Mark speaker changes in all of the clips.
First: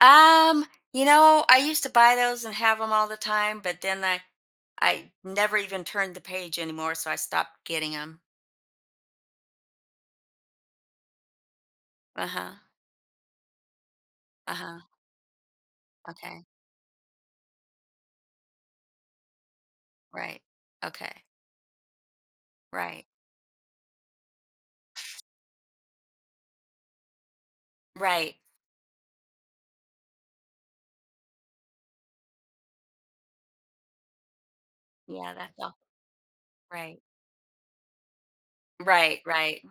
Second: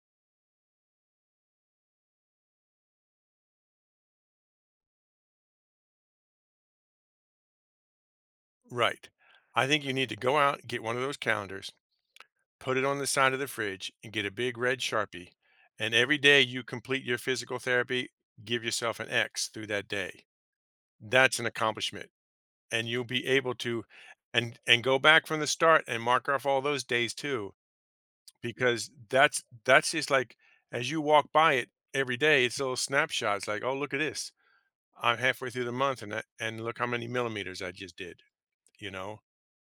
Speaker 1: Um, you know, I used to buy those and have them all the time, but then I I never even turned the page anymore so I stopped getting 'em.
Speaker 2: Right. I think you need to go out and get one of those calendars,
Speaker 1: Uh-huh.
Speaker 2: put it on the side of the fridge and get a big red
Speaker 1: Uh-huh.
Speaker 2: Sharpie, and every day
Speaker 1: Okay.
Speaker 2: you complete your physical therapy, give yourself an X through that day.
Speaker 1: Right, okay.
Speaker 2: That's an accomplishment, and
Speaker 1: Right.
Speaker 2: you'll be able to and and go back from the start and mark off all those days too
Speaker 1: Right.
Speaker 2: because that's that's just like, as you walk by it every day, it's a little snapshot, it's like, "Oh look at this. I'm
Speaker 1: Yeah,
Speaker 2: halfway
Speaker 1: that's
Speaker 2: through the
Speaker 1: all
Speaker 2: month and i and look how
Speaker 1: Right.
Speaker 2: many millimeters I just did," you
Speaker 1: Right,
Speaker 2: know?
Speaker 1: right.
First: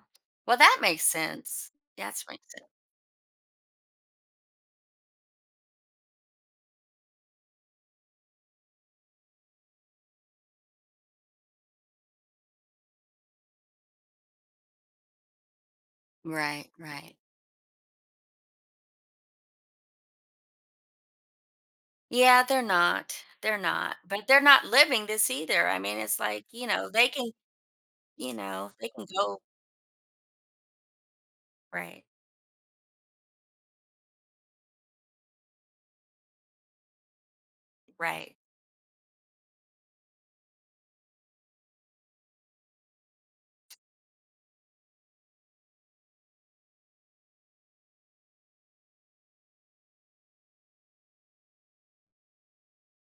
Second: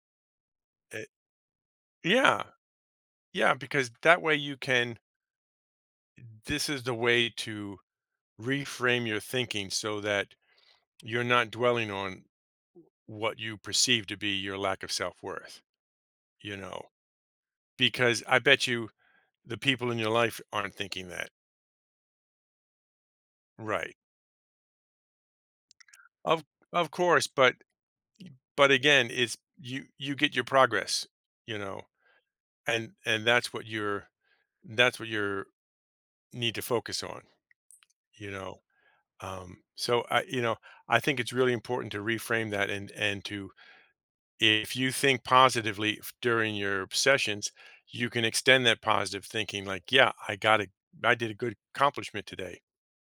Speaker 1: Well, that makes
Speaker 2: It
Speaker 1: sense. That explains
Speaker 2: Yeah.
Speaker 1: it.
Speaker 2: Yeah, because that way you can Eh, this is the way to reframe your thinking so that you're not dwelling on what you perceive to be your lack of self worth, you
Speaker 1: Right,
Speaker 2: know?
Speaker 1: right.
Speaker 2: Because, I bet you, the people in your life aren't thinking that.
Speaker 1: Yeah, they're not they're
Speaker 2: Right.
Speaker 1: not, but they're not living this either, I mean, it's
Speaker 2: Of
Speaker 1: like, you know,
Speaker 2: of
Speaker 1: they
Speaker 2: course
Speaker 1: can
Speaker 2: but
Speaker 1: you
Speaker 2: but
Speaker 1: know they can
Speaker 2: again, it's
Speaker 1: go
Speaker 2: you you get your progress, you know,
Speaker 1: Right.
Speaker 2: and and that's what your that's what your need to focus on, you
Speaker 1: Right.
Speaker 2: know? Um, so, uh, you know, I think it's really important to reframe that and and to if you think positively f during your sessions, you can extend that positive thinking like, "Yeah, I got I did a good accomplishment today."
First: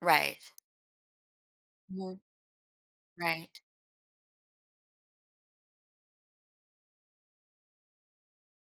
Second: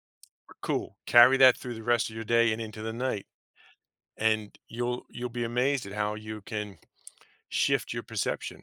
Speaker 1: Right.
Speaker 2: Cool, carry that through the rest of
Speaker 1: Mhm.
Speaker 2: your day and into the night,
Speaker 1: Right.
Speaker 2: and you'll you'll be amazed at how you can shift your perception.